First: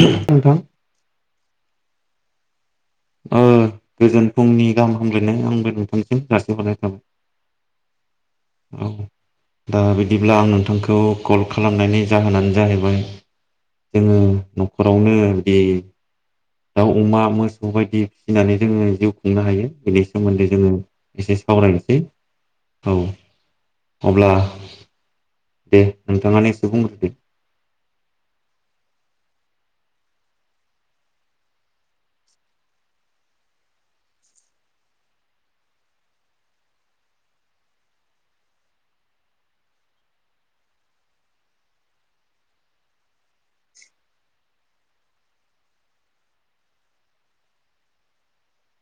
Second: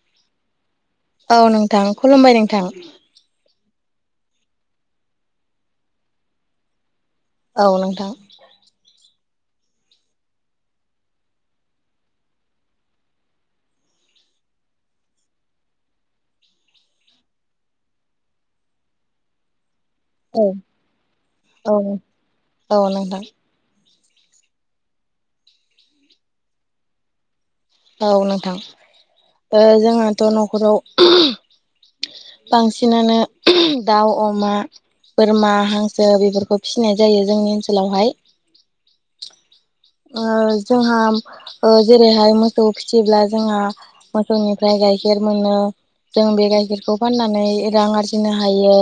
नोंथां औ नोंथां खुलुमबाय नोंथां गोजोन फुंनि गाहाम हामग्लायनाय आंबो नोंथांसिम जाारसिहरनाय थाबाय औ नोंथां औ दा बिदिब्ला आं नोंथांखौ कल खालामनायनि जाहोनानो जाहैबाय जोङो न'खरावनो बे दाउ अमा मोसौ बायदि फिसिनानै जोङो जिउ खुंनो हायो बेनि औ सोमोन्दै जोङो एसे औ सावरायनोसै औ अब्ला दे नोंथाङाानो एसे बुंग्रोदो औ नोंथां जोंहाथ' न'खराव बांसिनानो दाउ अमा बोरमा हांसो बेफोरखौ फिसिनाय जायो जोंनि ओनसोलावहाय ओ जोंहा जेरैहाय मोसौ फिसिब्ला जोंहा मोसौनिफ्राय गाइखेर मोनो जों बे गाइखेरखौ फाननानै रां आरजिनो हायो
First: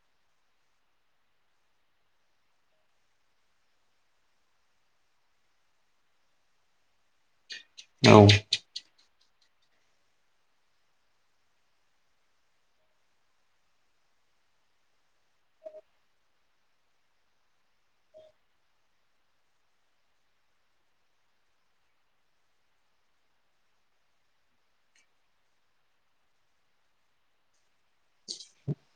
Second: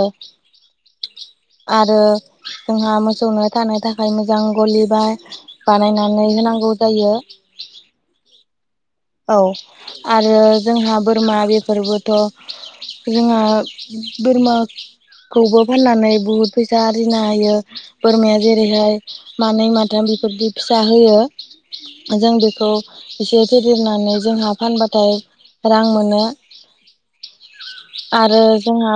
आरो जोंहा मोसौनो थानो थाखाय मोजां गलिबा बानायनानै होनांगौ जायो औ औ आरो जोंहा बोरमा बेफोरबोथ' जोंहा बोरमा खौबो फाननानै बुहुद फैसा आरजिनो होयो। बोरमाया जेरैहाय मानै माथाम बेफोरदि फिसा होयो। जों बेखौ एसे फेदेर देरनानै जोंहा फानबाथाय रां मोनो आरो जोंहा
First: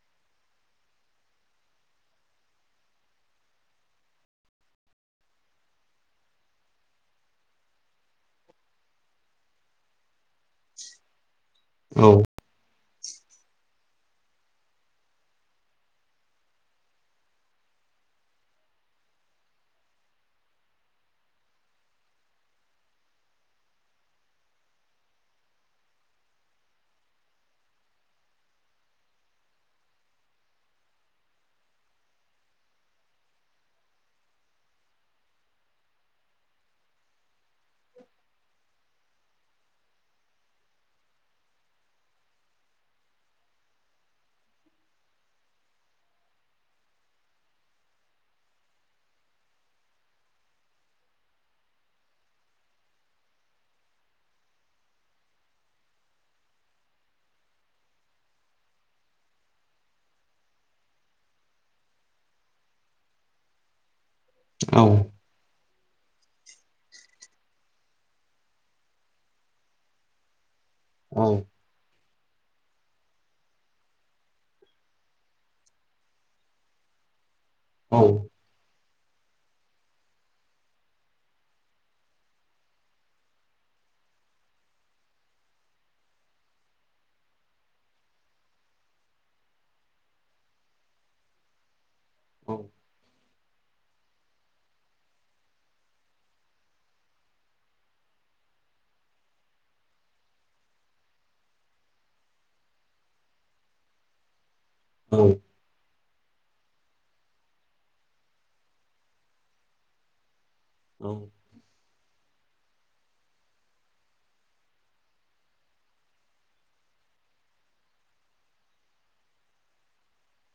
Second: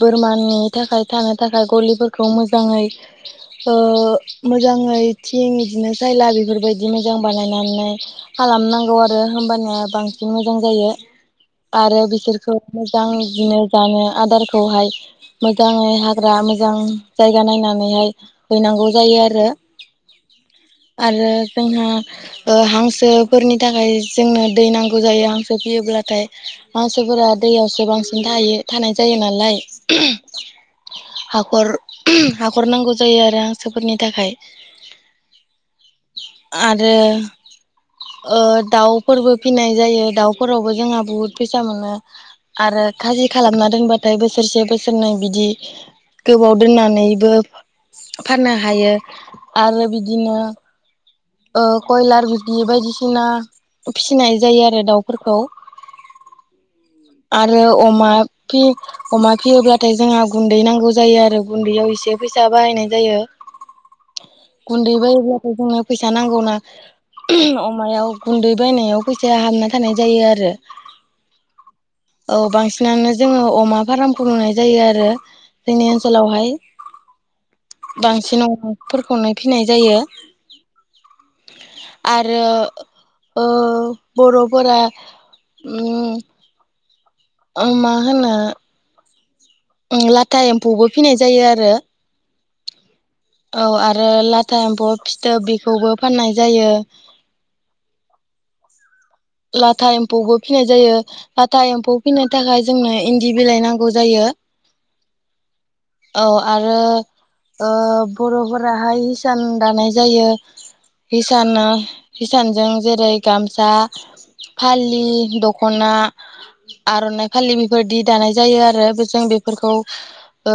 बोरमानि थाखाय थानो थाखाय गलिफोरखौ मोजाङै ओ मोजाङै थिं बिदिनो सायला बेफोरबायदि मोजां बानायनानै खालामनांगौ आरो होमबानिया बांसिन मोजां जायो आरो औ बिसोरखौ मोजां बिदिनो जानो आदारखौहाय मोजाङै हाग्रा मोजां जायगा नायनानैहाय हैनांगौ जायो आरो आरो जोंहा हांसोफोरनि थाखाय जोंनो दै नांगौ जायो हांसो फियोब्लाथाय हांसोफोरा दैयावसो बांसिन थायो। थानाय जायो नालाय [inaudible] हाखर हाखर नांगौ जायो आरो हांसोफोरनि थाखाय आरो दाउफोरबो फिनाय जायो दाउफोरावबो जोंहा बुहुद फैसा मोनो। आरो खाजि खालामना दोनबाथाय बोसोरसे बोसोरनै बिदि गोबाव दोननानैबो फाननो हायो आरो बिदिनो ओ कयलार बिदि बायदिसि ना फिना फिसिनाय जायो आरो दाउफोरखौ [inaudible] आरो अमा फि अमा फियोब्लाथाय जोंहा गुन्दै नांगौ जायो आरो गुन्दैयाव एसे फैसा बाहायनाय जायो। [inaudible] औ गुन्दै बायोब्लाथ' जोंनो फैसा नांगौना अमायाव गुन्दै बायनायाव फैसाया हाबना थानाय जायो आरो ओम औ बांसिनानो जोंङो अमा फार्मखौ मोननाय जायो आरो जोंनि ओनसोलावहाय [inaudible] बांसिनाव अमा फोरखौनो फिनाय जायो आरो ओ बर'फोरा उम ओम मा होनो ओम लाथा एम्फौबो फिनाय जायो आरो औ आरो लाथा एम्फौ फिथोब बेखौबो फाननाय जायो। लाथा एम्फौबो फिनाय जायो। लाथा एम्फौ फिनो थाखाय जोंनो इन्दि बिलाइ नांगौ जायो। औ औ आरो बर'फोराहाय हिसान दानाय जायो। औ हिसाना हिसानजों जेरै गामसा फालि दख'ना आर'नाइ फालि बेफोरदि दानाय जायो आरो जों बेफोरखौ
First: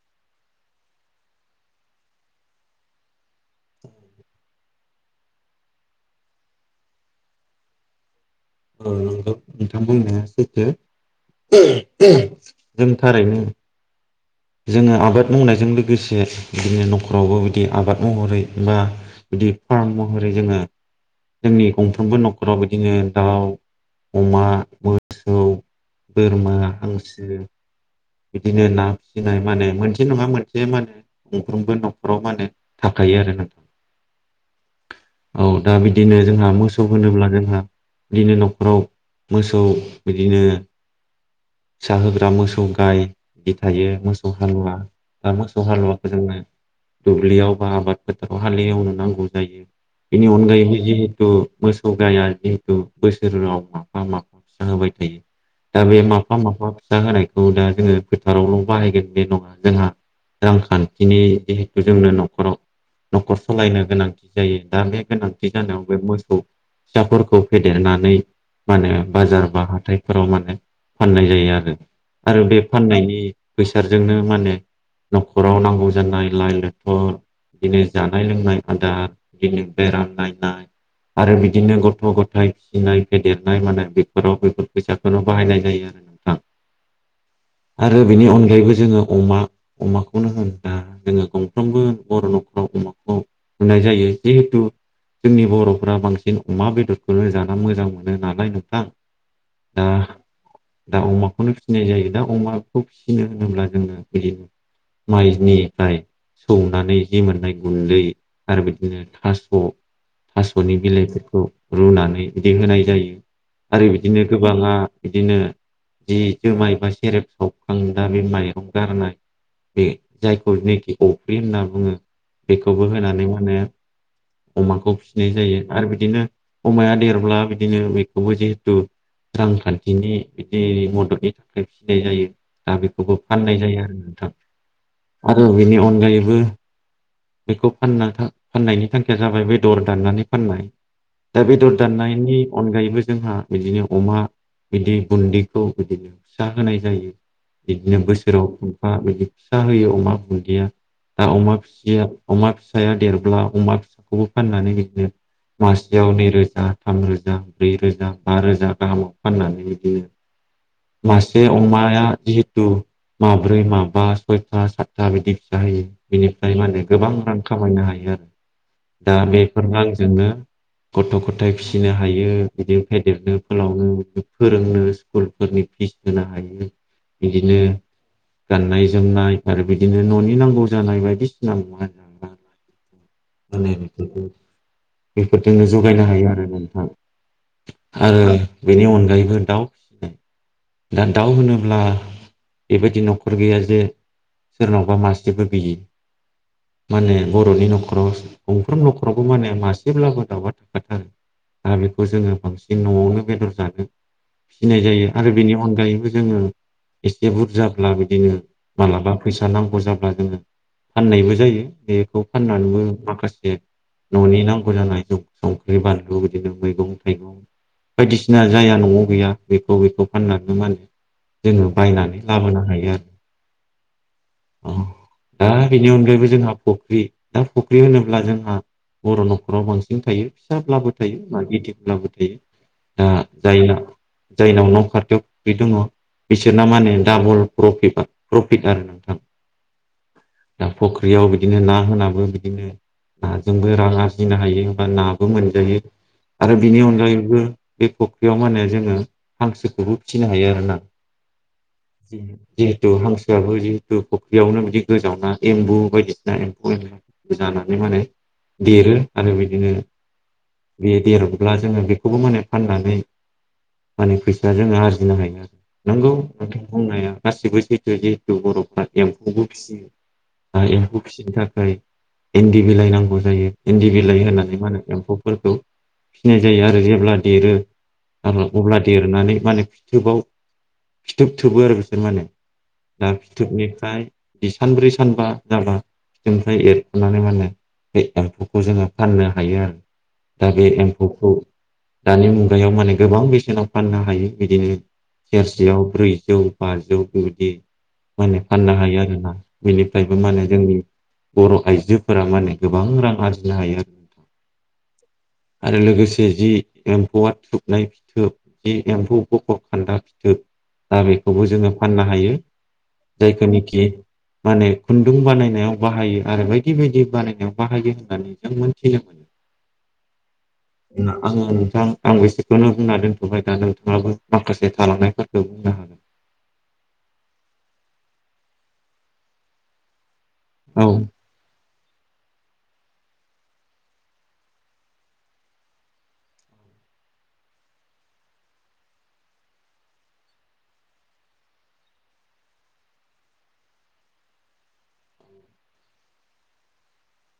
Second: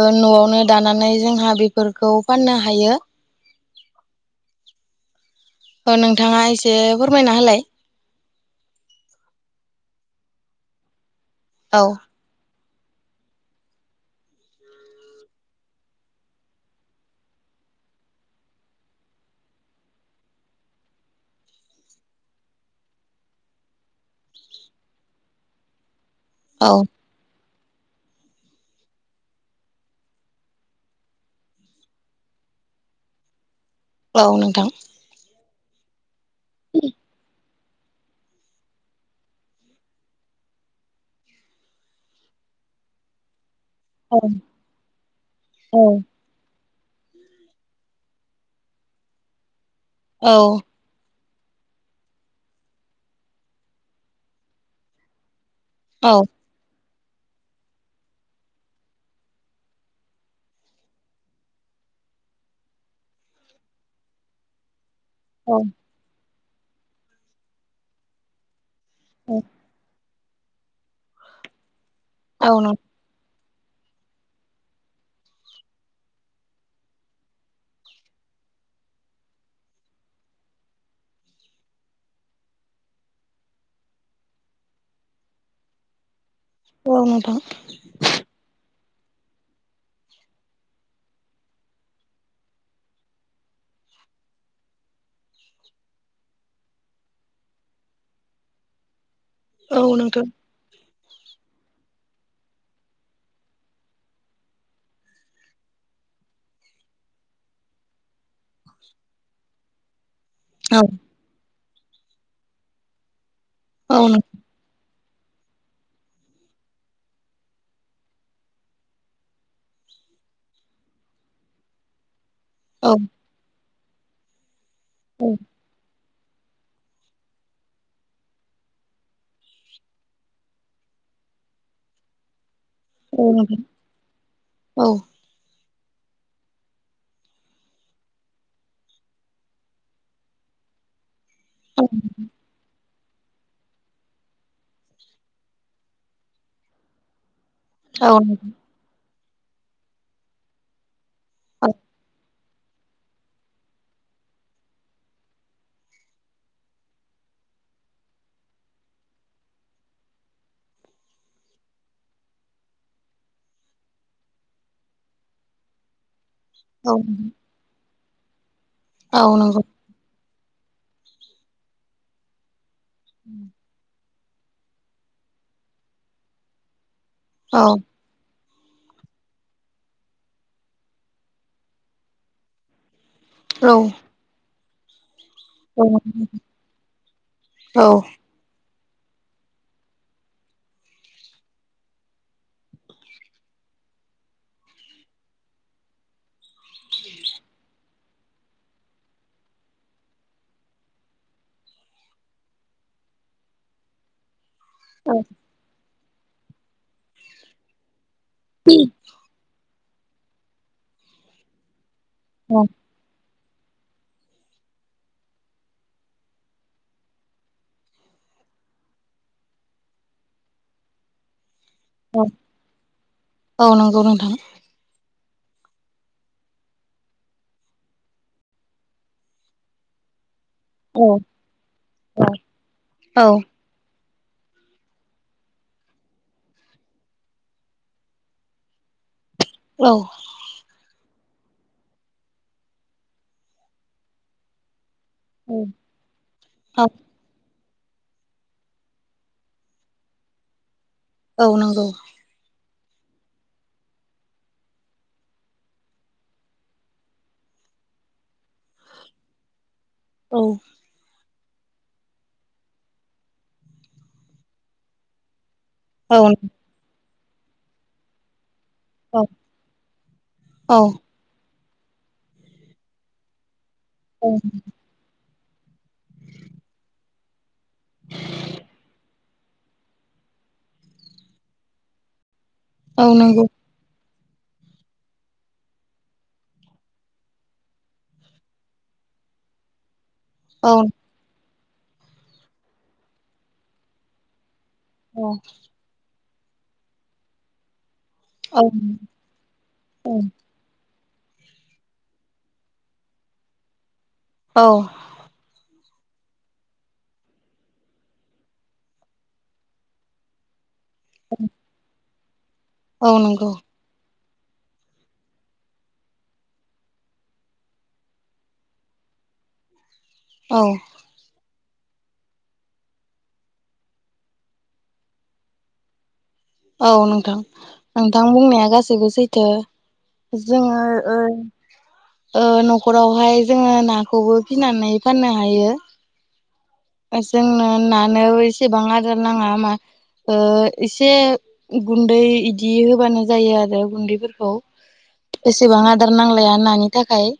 ओ न'आवनो दानानै जोंहा बेफोरखौ फाननो हायो। [inaudible] दा नोंथाङा एसे फोरमायना होलाय? [unintelligible] नोंथां बुंनाया सैथो औ [unintelligible] जों थारैनो जोङो आबाद मावनायजों लोगोसे बिदिनो न'खरावबो बिदि आबाद महरै मा बिदि फार्म महरै जोङो जोंनि गंफ्रोमबो न'खराव बिदिनो दाउ, अमा, मोसौ, बोरमा, औ हांसो बिदिनो ना फिसिनाय माने मोनसे नङा मोनसे माने गंफ्रोमबो न'खराव मा होनो थाखायो आरो नों औ नोंथां। औ दा बिदिनो जोंहा मोसौ होनोब्ला जोंहा बिदिनो न'खराव मोसौ बिदिनो फिसा होग्रा मोसौ गाय बि थायो औ मोसौ हालुवा दा मोसौ हालुवाखौ जोङो दुब्लियाव बा आबाद फोथाराव हालेवनो नांगौ जायो। बेनि अनगायैबो जिहेथु मोसौ गाया जिहेथु बोसोराव माफा माफा फिसा होबाय थायो दा बे औ माफा माफा माफा फिसा होनायखौ दा जोङो फोथारावल' बाहायगोन बेे नङा जोंहा रांखान्थिनि जिहेथु जोंनो न'खराव न'खर सालायनो गोनांथि जायो दा बे गोनां [unintelligible] बे मोसौ फिसाफोरखौ फेदेरनानै मा होनो बाजार बा हाथाइ फोराव माने फाननाय जायो आरो आरो बे नों फाननायनि फैसाजोंनो माने न'खराव नांगौ जानाय लाइ लथर बिदिनो जानाय लोंनाय आदार दिदिनो बेराम नायनाय आरो बिदिनो गथ' गथाय फिसिनाय फेदेरनाय मानाय बेफोराव बेफोर फैसाफोराव बाहायनाय जायो। [unintelligible] नोंथां औ नोंथां। आरो बेनि अनगायैबो जोङो अमा अमाखौनो होन दा जोङो गंफ्रोमबो बर' न'खराव अमाखौ नुनाय जायो जेहुथु जोंनि बर'फ्रा बांसिन अमा बेदरखौनो जाना मोजां मोनो नालाय नोंथां। औ दा नोंथ' दा अमाखौनो फिसिनाय जायो दा अमाखौ फिसिनो होनोब्ला जोङो बिदिनो माइनिफ्राय सौनानै जि मोननाय गुन्दै आरो बिदिनो थास' थास'नि औ बिलाइफोरखौ रुनानै बिदि होनाय जायो आरो औ नों बिदिनो गोबाङा बिदिनो जि जुमाइबा सेरेब सावखांदा बे माइरं गारनाय बे जायखौ जिनाखि अफ्रि होनना बुङो। बेखौबो औ होनानै मा होनो अमाखौ औ फिसिनाय जायो आरो बिदिनो अमाया देरब्ला बिदिनो बेखौबो जिहेथु रांखान्थिनि बिदि मददनि थाखाय फिनाय जायो दा बेखौबो औ नोंथां फाननाय जायो आरो नोंथां। औ आरो बेनि अनगायैबो बेखौ फानना थां फाननायनि थांखिया जाबाय बेदर दाननानै फाननाय। दा बेदर दाननायनि अनगायैबो जोंहा बिदिनो अमा बिदि बुन्दिखौ बिदिनो फिसा होनाय जायो। बिदिनो औ नोंथां बोसोराव खंफा बिदि फिसा होयो अमा बुन्दिया दा अमा - अमा फिसाया देरब्ला अमा फिसाखौबो फाननानै बिदिनो माासेयाव नैरोजा थामरोजा ब्रैरोजा बारोजा गाहामाव फाननानै बिदियो मासे अमाया जिहेथु माब्रै माबा सयथा सातथा बिदि फिसा होयो। बिनिफ्राय माने औ गोबां रां खामायनो हायो आरो दा औ नंगौ बेफोर रांजोंनो गथ' गथाय फिसिनो हायो बिदि फेदेरनो फोलावनो फोरोंनो स्कुलफोरनि फिस होनो हायो बिदिनो औ गाननाय जोमनाय आरो बिदिनो न'नि नांगौ जानाय बायदिसिना मुवा नांगौ औ जानाय बेफोरखौ [unintelligible] बेफोरजोंनो औ जगायनो हायो आरो नोंथां। औ आरो बेनि अनगायैबो दाउ फिसिनाय दा दाउ होनोब्ला बेबायदि न'खर गैया जे सोरनावबा मासेबो गैयि मा होनो बर'नि न'खराव गंफ्राम न'खरावबो माने मासेब्लाबो दावउआ थाखाथारो आरो बेखौ जोंङो बांसिन न'आवनो बेदर जानो फिसिनाय जायो आरो बेनि अनगायैबो जोङो एसे बुरजा ब्लाबो उम जोंङो मालाबा फैसा नांगौ जाब्ला जोङो फाननायबो जायो बे बेखौ फाननानैबो माखासे न'नि नांगौ जानाय संख्रि बानलु बिदिनो मैगं थाइगं बायदिसिना जाया न'आव गैया बेखौ बेखौ फाननानै मा होनो जोंङो औ बायनानै लाबोनो हायो आरो औ नंगौ नोंथां। दा बेनि अनगायैबो जोंहा फख्रि दा फख्रि होनोब्ला जोंहा बर' न'खराव बांसिन थायो। फिसाब्लाबो औ थायो बा गिदिदब्लाबो थायो दा औ जाया जायनाव न' खाथियाव बे दङ बिसोरना मा होनो डाबल प्रफिटबा प्रफिट आरो नोंथां। औ दा फख्रियाव बिदिनो ना होनाबो बिदिनो नाजोंबो रां आरजिनो हायो बा ना मोनजायै आरो बिनि अनगायैबो बे फुख्रियाव मा होनो जोङो हांसोखौबो फिनो हायो आरोना। औ नंगौ जिहेतु हांसोआबो जि फुख्रियावनो बिदि गोजावना एम्बु बायदिसिना एम्फु एनला जानानै मा होनो देरो आरो बिदिनो औ बे देरब्ला जोंङो बे बे खौबो माने फाननानै माने फैसा जोंङो आरजिनो हायो आरो। नंगौ औ नोंथां। बुंनाया गाससिबो सैथो दि जिहेथु बर'फ्रा एम्फौबो फिसियो। ओ औ एम्फौ फिसिनो थाखाय इन्दि बिलाइ नांगौ जायो। इन्दि बिलाइ औ होनानै मा होनो एम्फौफोरखौ फिनाय जायो आरो जेब्ला देरो अब्ला देरनानै माने फिथोबाव फिथोब थोबो आरो बिसोर माने। औ दा नंगौ फिथोबनिफ्राय बि सानब्रै सानबा जाबा बेनिफ्राय एरख'नानै मा होनो बे एम्फौखौ जोंङो फाननो हायो आरो। दा बे औ एम्फौखौ दानि मुगायाव माने गोबां बेसेनाव फाननो हायो। बिदिनो औ सेरसेयाव ब्रैजौ बाजौ बेबायदि माने औ फाननो हायो आरो ना औ बेनिफ्रायबो मा होनो जोंनि बर' आइजोफोरा माने गोबां रां आरजिनो हायो आरो। नोंथां औ आरो लोगोसे जि एम्फौआ थुबनाय फिथोब जि एम्फौ बा गान्दा फिथोब दा बेखौबो जोंङो फाननो हायो। औ जायखौ नंगौ निखि माने खुन्दुं बानायनायाव बाहायो आरो बायदि बायदि बानायनायाव बाहायो होननानै जों मोनथिनो मोनो। [inaudible] औ आंङो नोंथां आं बेसेखौनो बुंना दोनथ'बाय दा नोंथांङाबो माखासे थालांनायफोरखौ बुंनो हागोन। औ नोंथां नोंथां बुंनाया गासैबो सैथो जोंङो औ ओ ओ न'खरावहाय जोंङो नाखौबो फिनानै फाननो हायो। जोंनो नानो एसेबां आदार नांङामा एसे गुन्दै इदि होबानो जायो आरो गुन्दैफोरखौ। एसेबां आदार नांलाया नानि थाखाय।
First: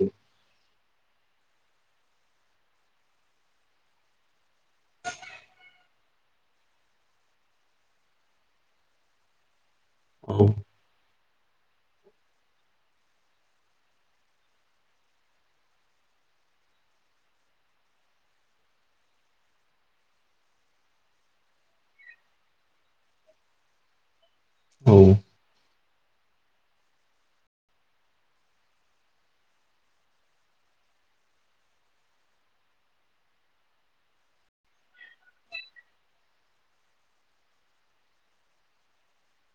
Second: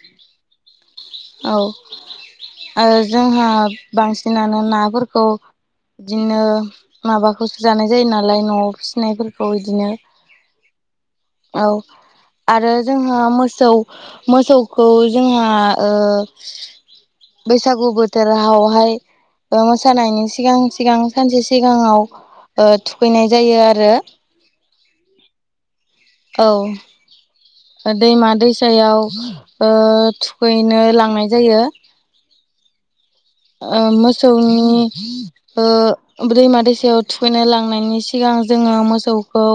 औ औ ओ जोंहा बांसिनानो नाफोरखौ बिदिनो माबाखौसो जानाय जायो नालाय न'आव फिसिनायफोरखौ बिदिनो। औ। औ आरो जोंहा मो सौ मोसौखौ जोंहा ओ बैसागु बोथोरहावहाय मोसानायनि सिगां सिगां सानसे सिगाङाव थुखैनाय जायो आरो। औ। औ। दैमा दैसायाव थुखैनो लांनाय जायो। ओ मोसौनि दैमा दैसायाव थुखैनाय लांनायनि सिगां जोङो मोसौखौ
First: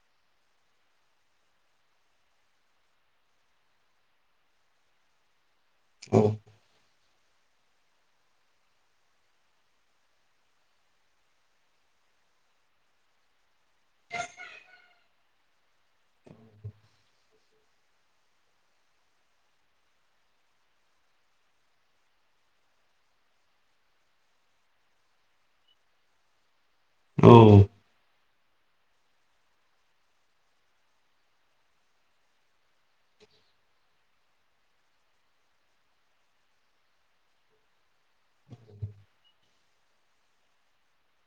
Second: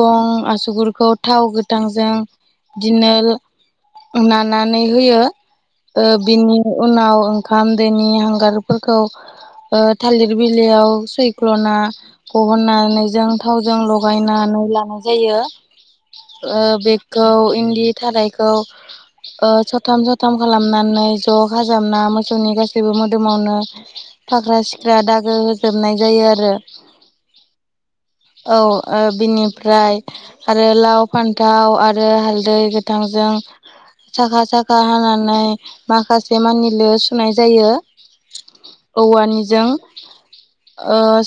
गं आसुगुरखौ थाव गोथांजों इदिनो नानानै होयो। ओ बिनि उनाव ओंखाम दोनि हांगारफोरखौ थालिर बिलायाव सैख्ल'ना थहननानै जों थावजों लगायनानै लानाय जायो। बेखौ इन्दि थारायखौ सथाम सथाम खालामनानै ज' खाजाबना मो मोसौनि गासैबो मोदोमावनो फाख्रा सिख्रा दागो होजोबनाय जायो आरो। औ। औ ओ बिनिफ्राय आरो लाव फान्थाव आरो हालदै गोथांजों साखा साखा हानानै माखासे मानि लो सुनाय जायो। औवानि जों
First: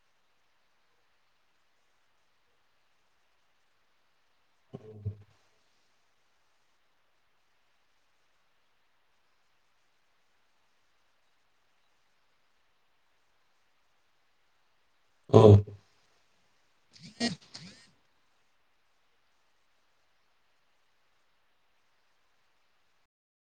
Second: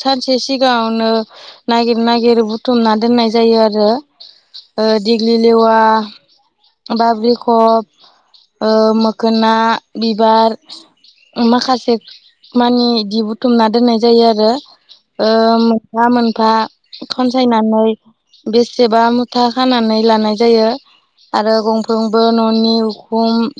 सानसे सिगाङावनो नागिर नागिर बुथुमना दोननाय जायो आरो। दिग्लि लेवा, बाब्रि खब, मोखोना बिबार माखासे मानि इदि बुथुमना दोननाय जायो आरो। औ औ मोनफा मोनफा खनसायनानै बेसेबा मुथा खानानै लानाय जायो। आरो गंफ्रोमबो न'नि उखुम